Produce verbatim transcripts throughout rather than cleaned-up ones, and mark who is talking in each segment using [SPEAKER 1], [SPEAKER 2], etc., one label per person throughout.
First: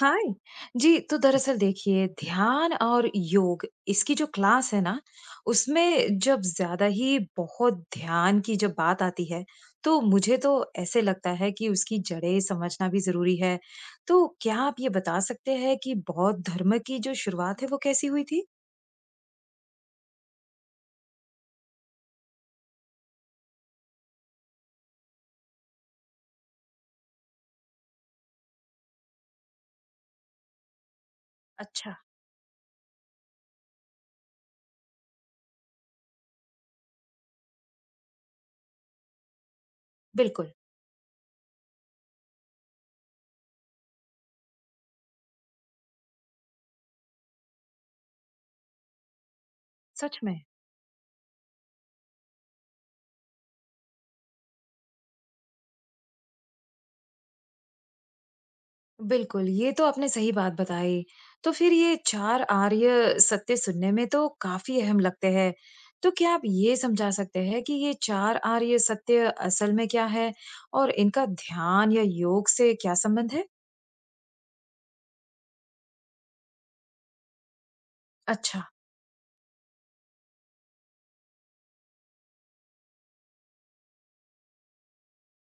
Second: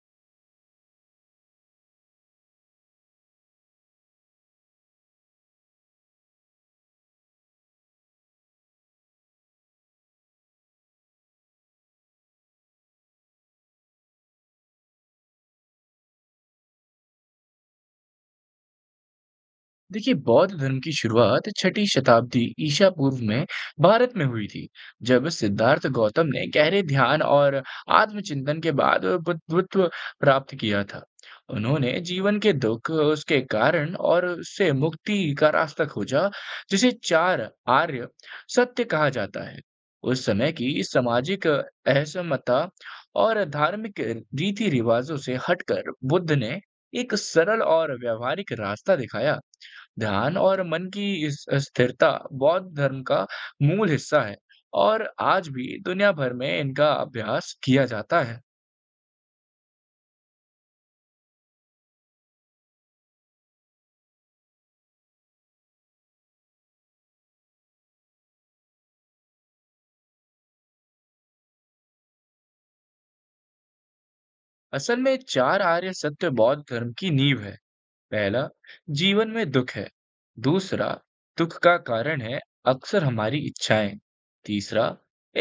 [SPEAKER 1] हाय जी। तो दरअसल देखिए, ध्यान और योग इसकी जो क्लास है ना, उसमें जब ज्यादा ही बहुत ध्यान की जब बात आती है तो मुझे तो ऐसे लगता है कि उसकी जड़ें समझना भी जरूरी है। तो क्या आप ये बता सकते हैं कि बौद्ध धर्म की जो शुरुआत है वो कैसी हुई थी?
[SPEAKER 2] देखिए, बौद्ध धर्म की शुरुआत छठी शताब्दी ईसा पूर्व में भारत में हुई थी। जब सिद्धार्थ गौतम ने गहरे ध्यान और आत्मचिंतन के बाद बुद्धत्व प्राप्त किया था, उन्होंने
[SPEAKER 1] अच्छा।
[SPEAKER 2] जीवन के दुख, उसके कारण और उससे मुक्ति का रास्ता खोजा, जिसे चार आर्य सत्य कहा जाता है। उस समय
[SPEAKER 1] बिल्कुल।
[SPEAKER 2] की सामाजिक असमता और धार्मिक रीति रिवाजों से हटकर बुद्ध ने एक सरल और व्यवहारिक रास्ता दिखाया।
[SPEAKER 1] सच
[SPEAKER 2] ध्यान
[SPEAKER 1] में।
[SPEAKER 2] और मन की इस स्थिरता बौद्ध धर्म का मूल हिस्सा है, और आज भी दुनिया भर में इनका अभ्यास किया जाता है।
[SPEAKER 1] बिल्कुल, ये तो आपने सही बात बताई। तो फिर ये चार आर्य सत्य सुनने में तो काफ़ी अहम लगते हैं। तो क्या आप ये समझा सकते हैं कि ये चार आर्य सत्य असल में क्या है और इनका ध्यान या योग से क्या संबंध है?
[SPEAKER 2] असल में चार आर्य सत्य बौद्ध धर्म की नींव है। पहला,
[SPEAKER 1] अच्छा।
[SPEAKER 2] जीवन में दुख है। दूसरा, दुख का कारण है, अक्सर हमारी इच्छाएं। तीसरा,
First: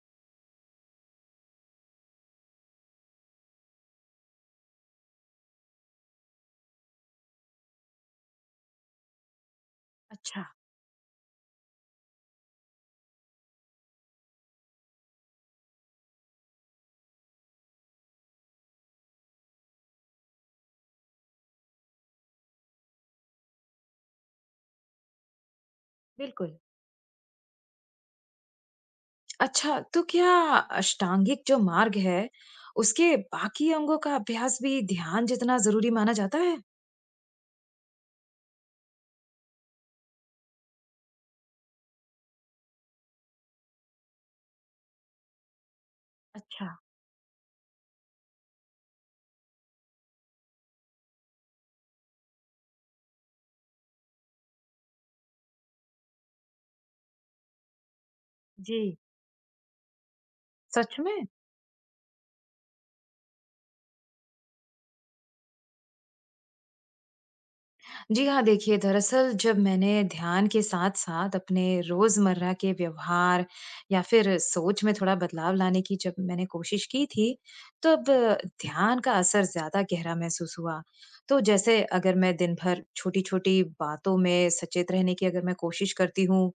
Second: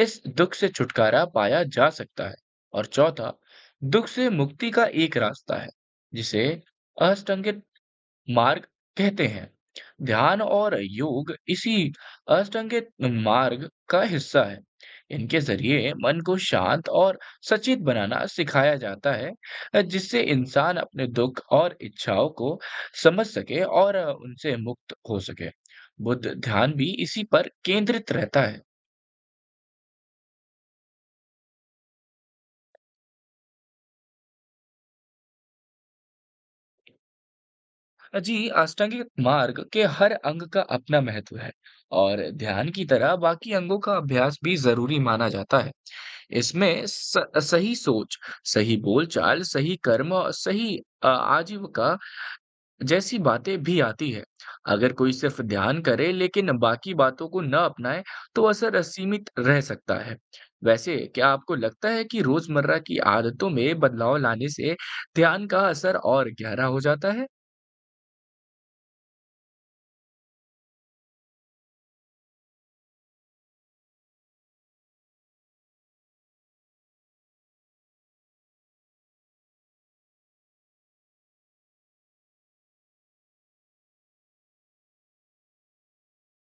[SPEAKER 2] इस दुख से छुटकारा पाया जा सकता है। और चौथा, दुख से मुक्ति का एक रास्ता है, जिसे अष्टांगिक मार्ग कहते हैं। ध्यान
[SPEAKER 1] अच्छा।
[SPEAKER 2] और योग इसी अष्टांगिक मार्ग का हिस्सा है। इनके जरिए मन को शांत और सचेत बनाना सिखाया जाता है, जिससे इंसान अपने दुख और इच्छाओं को समझ सके और उनसे मुक्त हो सके। बुद्ध
[SPEAKER 1] बिल्कुल।
[SPEAKER 2] ध्यान भी इसी पर केंद्रित रहता है।
[SPEAKER 1] अच्छा, तो क्या अष्टांगिक जो मार्ग है, उसके बाकी अंगों का अभ्यास भी ध्यान जितना ज़रूरी माना जाता है?
[SPEAKER 2] जी, अष्टांगिक मार्ग के हर अंग का अपना महत्व है, और ध्यान की तरह बाकी अंगों का अभ्यास भी जरूरी माना जाता है।
[SPEAKER 1] अच्छा।
[SPEAKER 2] इसमें स- सही सोच, सही बोलचाल, सही कर्म और सही अ, आजीविका जैसी बातें भी आती है। अगर कोई सिर्फ ध्यान करे लेकिन बाकी बातों को न अपनाए, तो असर
[SPEAKER 1] जी।
[SPEAKER 2] असीमित रह सकता है।
[SPEAKER 1] सच
[SPEAKER 2] वैसे
[SPEAKER 1] में?
[SPEAKER 2] क्या आपको लगता है कि रोजमर्रा की आदतों में बदलाव लाने से ध्यान का असर और गहरा हो जाता है?
[SPEAKER 1] जी हाँ, देखिए दरअसल जब मैंने ध्यान के साथ-साथ अपने रोज़मर्रा के व्यवहार या फिर सोच में थोड़ा बदलाव लाने की जब मैंने कोशिश की थी, तब ध्यान का असर ज़्यादा गहरा महसूस हुआ। तो जैसे अगर मैं दिन भर छोटी-छोटी बातों में सचेत रहने की अगर मैं कोशिश करती हूँ,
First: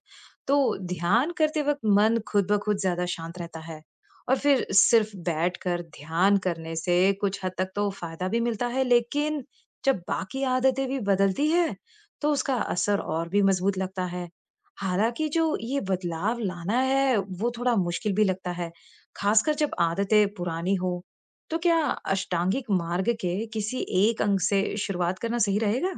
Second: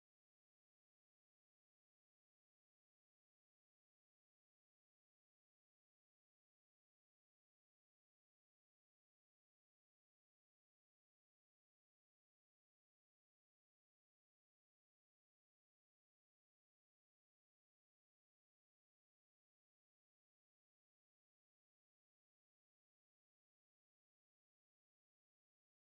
[SPEAKER 1] तो ध्यान करते वक़्त मन खुद ब खुद ज़्यादा शांत रहता है। और फिर सिर्फ़ बैठकर ध्यान करने से कुछ हद तक तो फ़ायदा भी मिलता है, लेकिन जब बाकी आदतें भी बदलती है तो उसका असर और भी मजबूत लगता है। हालांकि जो ये बदलाव लाना है वो थोड़ा मुश्किल भी लगता है, खासकर जब आदतें पुरानी हो। तो क्या अष्टांगिक मार्ग के किसी एक अंग से शुरुआत करना सही रहेगा?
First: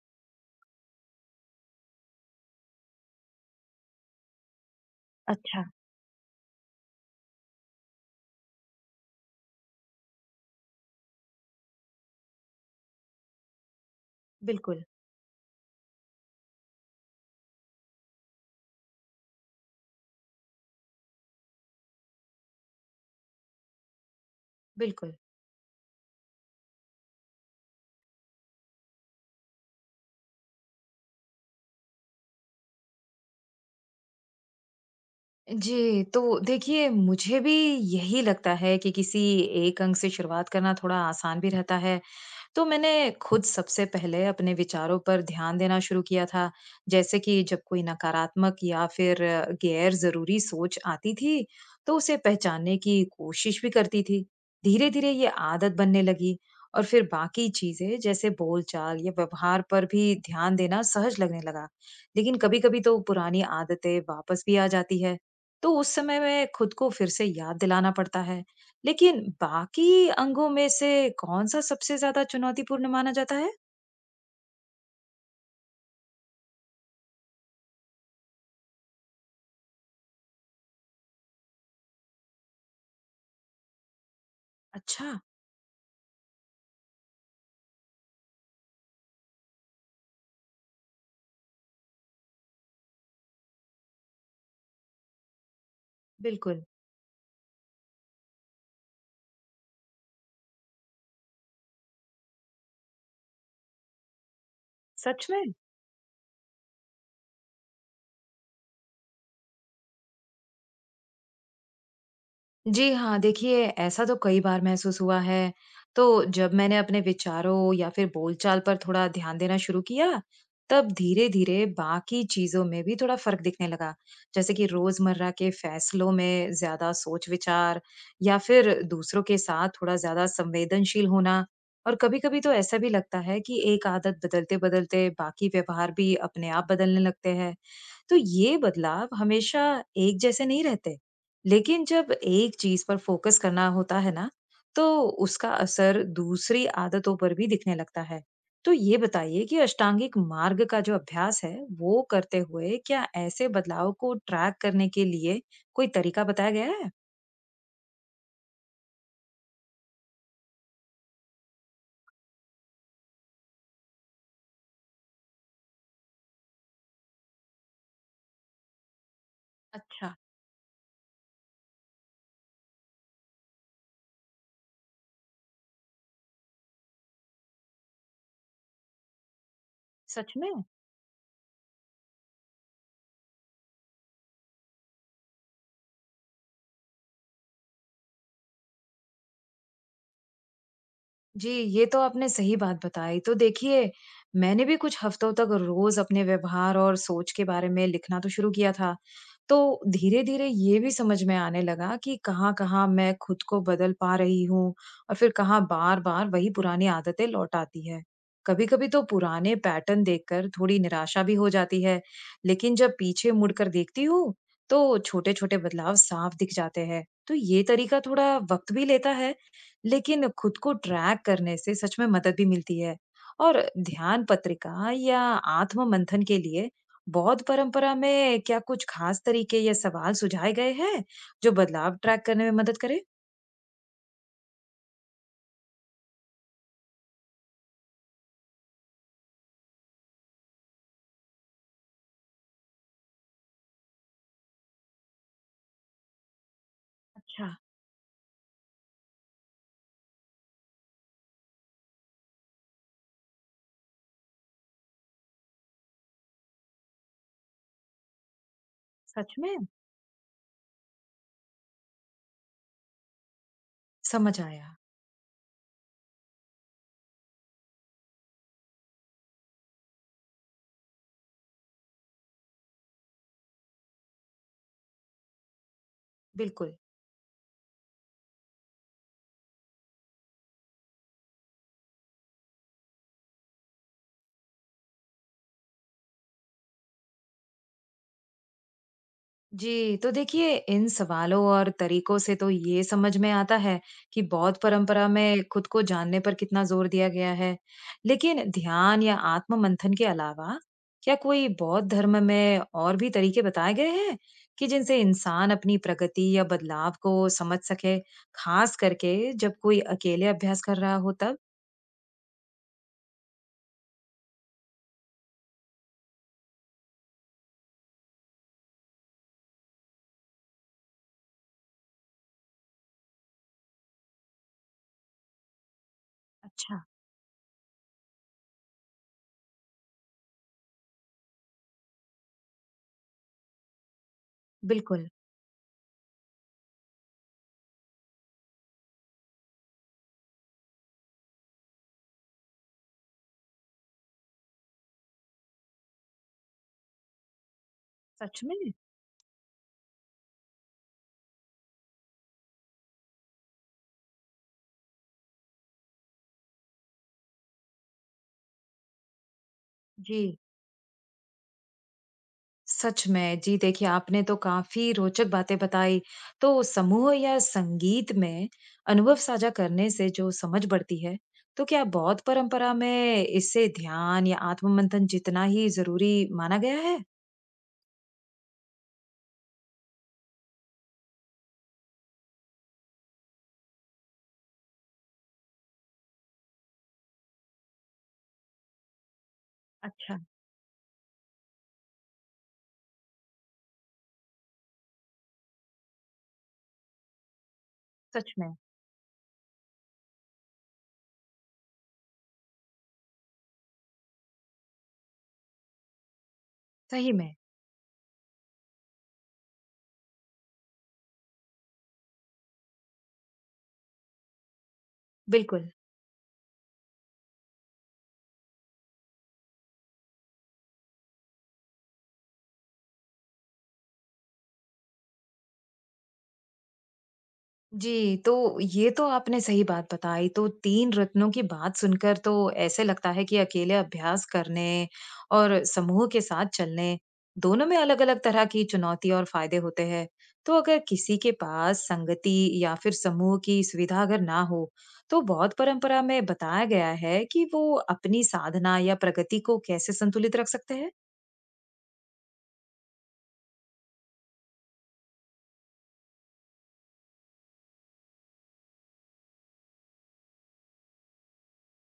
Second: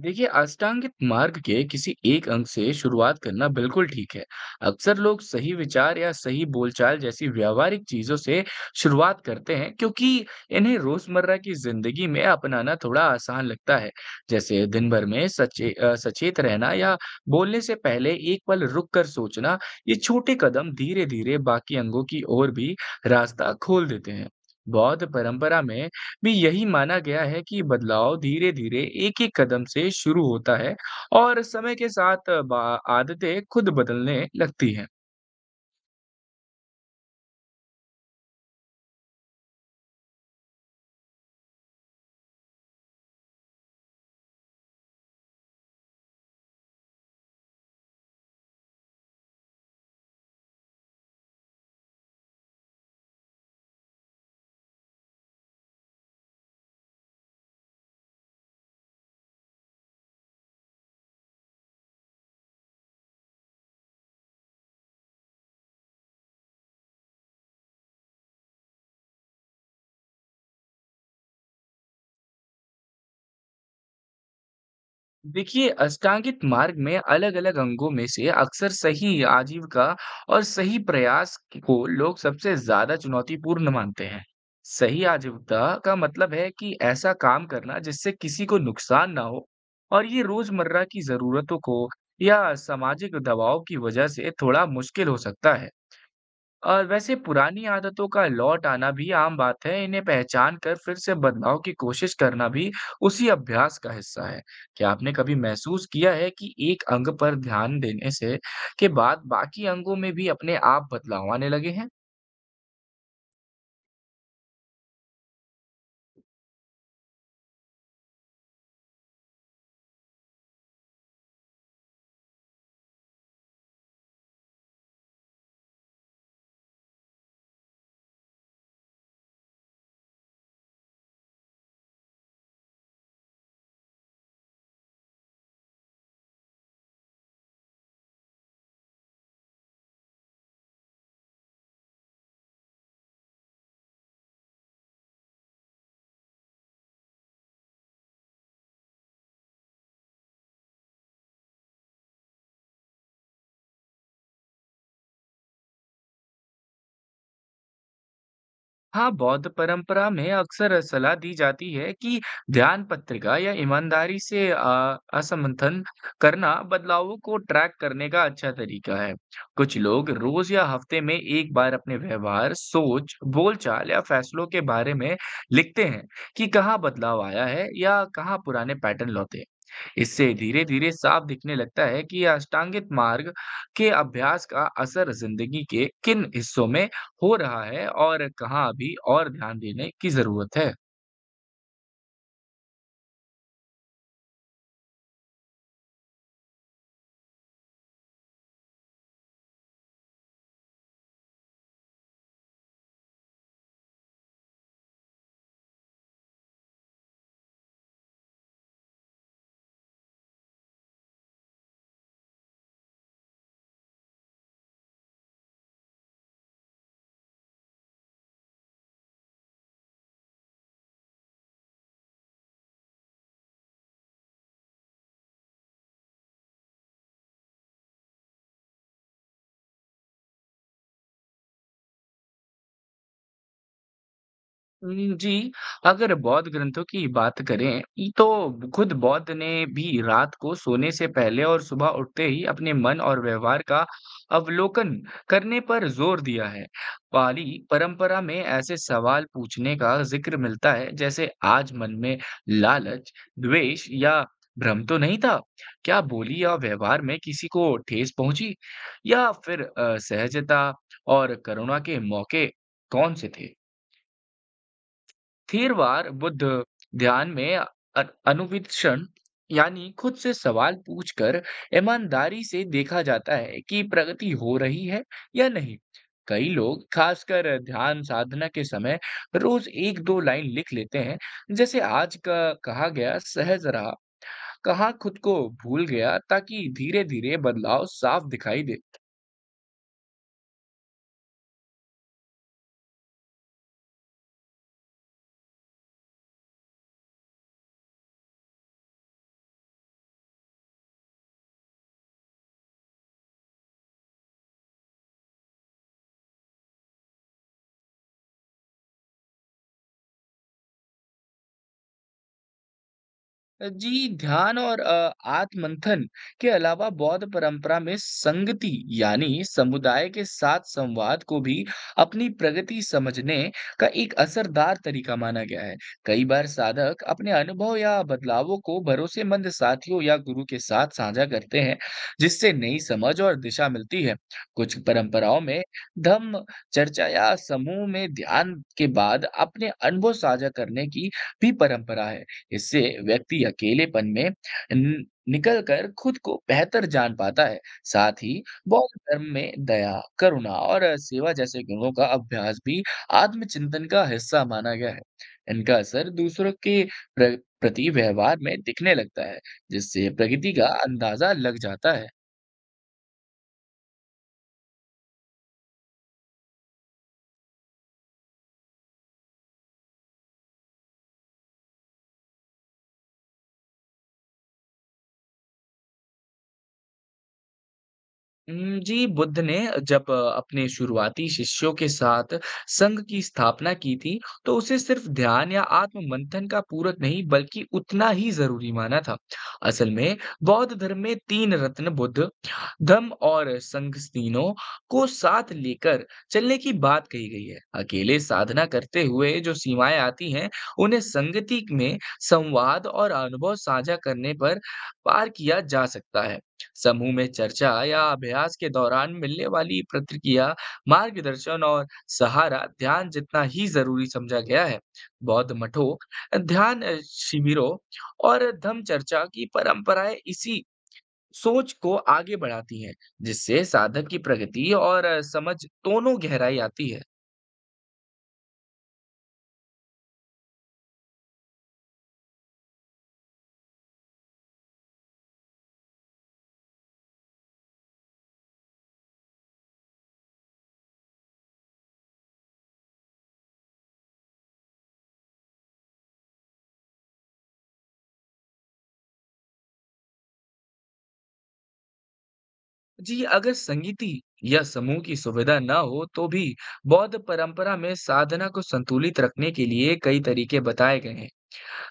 [SPEAKER 2] देखिए, अष्टांगित मार्ग के किसी एक अंग से शुरुआत करना बिल्कुल ठीक है। अक्सर लोग सही
[SPEAKER 1] अच्छा।
[SPEAKER 2] विचार या सही बोलचाल जैसी व्यावहारिक चीजों से शुरुआत करते हैं, क्योंकि इन्हें रोजमर्रा की जिंदगी में अपनाना थोड़ा आसान लगता है। जैसे
[SPEAKER 1] बिल्कुल।
[SPEAKER 2] दिन भर में सचे अ, सचेत रहना, या बोलने से पहले एक पल रुक कर सोचना। ये छोटे कदम धीरे धीरे बाकी अंगों की ओर भी रास्ता खोल देते हैं। बौद्ध
[SPEAKER 1] बिल्कुल।
[SPEAKER 2] परंपरा में भी यही माना गया है कि बदलाव धीरे-धीरे एक-एक कदम से शुरू होता है, और समय के साथ बा आदतें खुद बदलने लगती हैं।
[SPEAKER 1] जी तो देखिए, मुझे भी यही लगता है कि किसी एक अंग से शुरुआत करना थोड़ा आसान भी रहता है। तो मैंने खुद सबसे पहले अपने विचारों पर ध्यान देना शुरू किया था। जैसे कि जब कोई नकारात्मक या फिर गैर जरूरी सोच आती थी, तो उसे पहचानने की कोशिश भी करती थी। धीरे धीरे ये आदत बनने लगी और फिर बाकी चीजें जैसे बोलचाल या व्यवहार पर भी ध्यान देना सहज लगने लगा। लेकिन कभी कभी तो पुरानी आदतें वापस भी आ जाती है, तो उस समय में खुद को फिर से याद दिलाना पड़ता है। लेकिन बाकी अंगों में से कौन-सा सबसे ज़्यादा चुनौतीपूर्ण माना जाता है?
[SPEAKER 2] देखिए, अष्टांगित मार्ग में अलग-अलग अंगों में से अक्सर सही आजीविका और सही प्रयास को लोग सबसे ज़्यादा चुनौतीपूर्ण मानते हैं। सही
[SPEAKER 1] अच्छा।
[SPEAKER 2] आजीविका का मतलब है कि ऐसा काम करना जिससे किसी को नुकसान ना हो, और ये रोज़मर्रा की ज़रूरतों को या सामाजिक दबाव की वजह से थोड़ा मुश्किल हो सकता है।
[SPEAKER 1] बिल्कुल।
[SPEAKER 2] और वैसे पुरानी आदतों का लौट आना भी आम बात है। इन्हें पहचान कर फिर से बदलाव की कोशिश करना भी उसी अभ्यास का हिस्सा है। क्या आपने
[SPEAKER 1] सच
[SPEAKER 2] कभी
[SPEAKER 1] में?
[SPEAKER 2] महसूस किया है कि एक अंग पर ध्यान देने से के बाद बाकी अंगों में भी अपने आप बदलाव आने लगे हैं?
[SPEAKER 1] जी हाँ, देखिए ऐसा तो कई बार महसूस हुआ है। तो जब मैंने अपने विचारों या फिर बोलचाल पर थोड़ा ध्यान देना शुरू किया, तब धीरे-धीरे बाकी चीज़ों में भी थोड़ा फ़र्क दिखने लगा। जैसे कि रोज़मर्रा के फ़ैसलों में ज़्यादा सोच-विचार या फिर दूसरों के साथ थोड़ा ज़्यादा संवेदनशील होना। और कभी-कभी तो ऐसा भी लगता है कि एक आदत बदलते-बदलते बाकी व्यवहार भी अपने आप बदलने लगते हैं। तो ये बदलाव हमेशा एक जैसे नहीं रहते। लेकिन जब एक चीज पर फोकस करना होता है ना, तो उसका असर दूसरी आदतों पर भी दिखने लगता है। तो ये बताइए कि अष्टांगिक मार्ग का जो अभ्यास है, वो करते हुए क्या ऐसे बदलाव को ट्रैक करने के लिए कोई तरीका बताया गया है?
[SPEAKER 2] हाँ, बौद्ध परंपरा में अक्सर सलाह दी जाती है कि ध्यान पत्रिका या ईमानदारी से अ, असमंथन करना बदलावों को ट्रैक करने का अच्छा तरीका है। कुछ लोग
[SPEAKER 1] अच्छा।
[SPEAKER 2] रोज या हफ्ते में एक बार अपने व्यवहार, सोच, बोलचाल या फैसलों के बारे में लिखते हैं कि कहाँ बदलाव आया है या कहाँ पुराने पैटर्न लौटे हैं। इससे
[SPEAKER 1] सच में।
[SPEAKER 2] धीरे-धीरे साफ दिखने लगता है कि अष्टांगित मार्ग के अभ्यास का असर जिंदगी के किन हिस्सों में हो रहा है, और कहाँ अभी और ध्यान देने की ज़रूरत है?
[SPEAKER 1] जी, ये तो आपने सही बात बताई। तो देखिए, मैंने भी कुछ हफ्तों तक रोज़ अपने व्यवहार और सोच के बारे में लिखना तो शुरू किया था। तो धीरे-धीरे ये भी समझ में आने लगा कि कहाँ-कहाँ मैं खुद को बदल पा रही हूँ और फिर कहाँ बार-बार वही पुरानी आदतें लौट आती है। कभी-कभी तो पुराने पैटर्न देखकर थोड़ी निराशा भी हो जाती है, लेकिन जब पीछे मुड़कर देखती हूँ, तो छोटे-छोटे बदलाव साफ दिख जाते हैं। तो ये तरीका थोड़ा वक़्त भी लेता है, लेकिन खुद को ट्रैक करने से सच में मदद भी मिलती है। और ध्यान पत्रिका या आत्म मंथन के लिए बौद्ध परंपरा में क्या कुछ खास तरीके या सवाल सुझाए गए हैं जो बदलाव ट्रैक करने में मदद करे?
[SPEAKER 2] हुँ, जी, अगर बौद्ध ग्रंथों की बात करें, तो खुद बौद्ध ने भी रात को सोने से पहले और सुबह उठते ही अपने मन और व्यवहार का अवलोकन करने पर जोर दिया है। पाली
[SPEAKER 1] अच्छा।
[SPEAKER 2] परंपरा में ऐसे सवाल पूछने का ज़िक्र मिलता है, जैसे आज मन में लालच, द्वेष या भ्रम तो नहीं था? क्या बोली या व्यवहार में किसी को ठेस पहुँची? या
[SPEAKER 1] सच में।
[SPEAKER 2] फिर अ, सहजता और करुणा के मौके कौन से थे?
[SPEAKER 1] समझ आया।
[SPEAKER 2] थेरवाद बुद्ध ध्यान में अ- अनुवीक्षण, यानी खुद से सवाल पूछकर ईमानदारी से देखा जाता है कि प्रगति हो रही है या नहीं। कई
[SPEAKER 1] बिल्कुल।
[SPEAKER 2] लोग खासकर ध्यान साधना के समय रोज एक दो लाइन लिख लेते हैं, जैसे आज का कहा गया सहज रहा, कहा खुद को भूल गया, ताकि धीरे धीरे बदलाव साफ दिखाई दे।
[SPEAKER 1] जी, तो देखिए इन सवालों और तरीकों से तो ये समझ में आता है कि बौद्ध परंपरा में खुद को जानने पर कितना जोर दिया गया है। लेकिन ध्यान या आत्म मंथन के अलावा क्या कोई बौद्ध धर्म में और भी तरीके बताए गए हैं कि जिनसे इंसान अपनी प्रगति या बदलाव को समझ सके, खास करके जब कोई अकेले अभ्यास कर रहा हो तब?
[SPEAKER 2] जी, ध्यान और अ, आत्ममंथन के अलावा बौद्ध परंपरा में संगति, यानी समुदाय के साथ संवाद को भी अपनी प्रगति समझने का एक असरदार तरीका माना गया है। कई बार
[SPEAKER 1] अच्छा।
[SPEAKER 2] साधक अपने अनुभव या बदलावों को भरोसेमंद साथियों या गुरु के साथ साझा करते हैं, जिससे नई समझ और दिशा मिलती है। कुछ
[SPEAKER 1] बिल्कुल।
[SPEAKER 2] परंपराओं में धम्म चर्चा या समूह में ध्यान के बाद अपने अनुभव साझा करने की भी परंपरा है। इससे व्यक्ति अकेलेपन में न- निकल कर खुद को बेहतर जान पाता है। साथ ही
[SPEAKER 1] सच में।
[SPEAKER 2] बौद्ध धर्म में दया, करुणा और सेवा जैसे गुणों का अभ्यास भी आत्मचिंतन का हिस्सा माना गया है। इनका असर दूसरों के प्र- प्रति व्यवहार में दिखने लगता है, जिससे
[SPEAKER 1] जी।
[SPEAKER 2] प्रकृति का अंदाजा लग जाता है।
[SPEAKER 1] सच में। जी देखिए, आपने तो काफ़ी रोचक बातें बताई। तो समूह या संगीत में अनुभव साझा करने से जो समझ बढ़ती है, तो क्या बौद्ध परंपरा में इससे ध्यान या आत्ममंथन जितना ही ज़रूरी माना गया है?
[SPEAKER 2] उम, जी, बुद्ध ने जब अ, अपने शुरुआती शिष्यों के साथ संघ की स्थापना की थी, तो उसे सिर्फ ध्यान या आत्म-मंथन का पूरक नहीं, बल्कि उतना ही ज़रूरी माना था। असल में,
[SPEAKER 1] अच्छा।
[SPEAKER 2] बौद्ध धर्म में तीन रत्न, बुद्ध, धम्म और संघ, तीनों को साथ लेकर चलने की बात कही गई है। अकेले
[SPEAKER 1] सच में।
[SPEAKER 2] साधना करते हुए जो सीमाएँ आती हैं, उन्हें संगति में संवाद और अनुभव साझा करने पर पार किया जा सकता है। समूह
[SPEAKER 1] सही
[SPEAKER 2] में
[SPEAKER 1] में।
[SPEAKER 2] चर्चा या अभ्यास के दौरान मिलने वाली प्रतिक्रिया, मार्गदर्शन और सहारा ध्यान जितना ही जरूरी समझा गया है। बौद्ध
[SPEAKER 1] बिल्कुल।
[SPEAKER 2] मठों, ध्यान अ, शिविरों और धम्म चर्चा की परंपराएं इसी सोच को आगे बढ़ाती हैं, जिससे साधक की प्रगति और अ, समझ दोनों गहराई आती है।
[SPEAKER 1] जी, तो ये तो आपने सही बात बताई। तो तीन रत्नों की बात सुनकर तो ऐसे लगता है कि अकेले अभ्यास करने और समूह के साथ चलने, दोनों में अलग-अलग तरह की चुनौती और फायदे होते हैं। तो अगर किसी के पास संगति या फिर समूह की सुविधा अगर ना हो, तो बौद्ध परंपरा में बताया गया है कि वो अपनी साधना या प्रगति को कैसे संतुलित रख सकते हैं?
[SPEAKER 2] जी, अगर संगीति या समूह की सुविधा ना हो, तो भी बौद्ध परंपरा में साधना को संतुलित रखने के लिए कई तरीके बताए गए हैं।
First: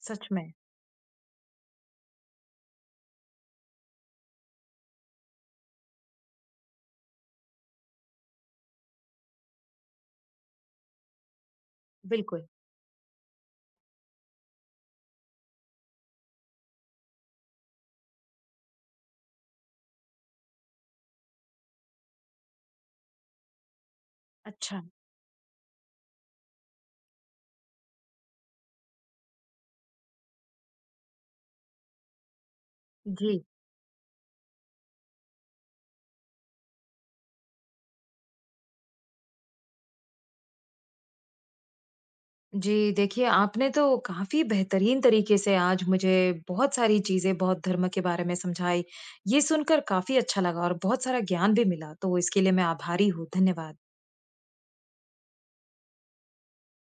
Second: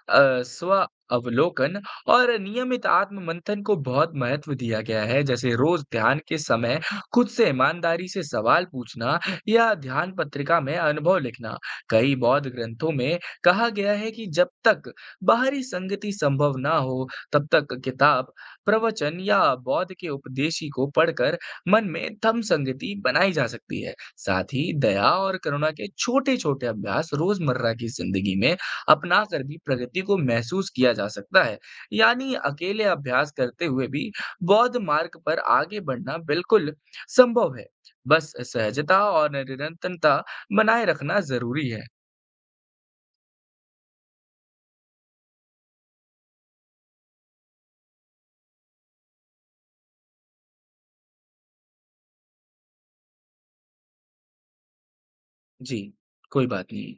[SPEAKER 1] सच
[SPEAKER 2] अ,
[SPEAKER 1] में।
[SPEAKER 2] स्व अवलोकन और नियमित आत्म मंथन को बहुत महत्व दिया गया है, जैसे रोज ध्यान के समय खुद से ईमानदारी से सवाल पूछना या ध्यान पत्रिका में अनुभव लिखना। कई बौद्ध
[SPEAKER 1] बिल्कुल।
[SPEAKER 2] ग्रंथों में कहा गया है कि जब तक बाहरी संगति संभव ना हो, तब तक किताब, प्रवचन या बौद्ध के उपदेशी को पढ़कर मन में थम संगति बनाई जा सकती है। साथ ही
[SPEAKER 1] अच्छा।
[SPEAKER 2] दया और करुणा के छोटे छोटे अभ्यास रोजमर्रा की जिंदगी में अपना कर भी प्रगति को महसूस किया जा सकता है। यानी अकेले अभ्यास
[SPEAKER 1] जी।
[SPEAKER 2] करते हुए भी बौद्ध मार्ग पर आगे बढ़ना बिल्कुल संभव है। बस सहजता और निरंतरता बनाए रखना ज़रूरी है।
[SPEAKER 1] जी, देखिए आपने तो काफ़ी बेहतरीन तरीके से आज मुझे बहुत सारी चीज़ें, बहुत धर्म के बारे में समझाई। ये सुनकर काफ़ी अच्छा लगा और बहुत सारा ज्ञान भी मिला, तो इसके लिए मैं आभारी हूँ। धन्यवाद।
[SPEAKER 2] जी, कोई बात नहीं।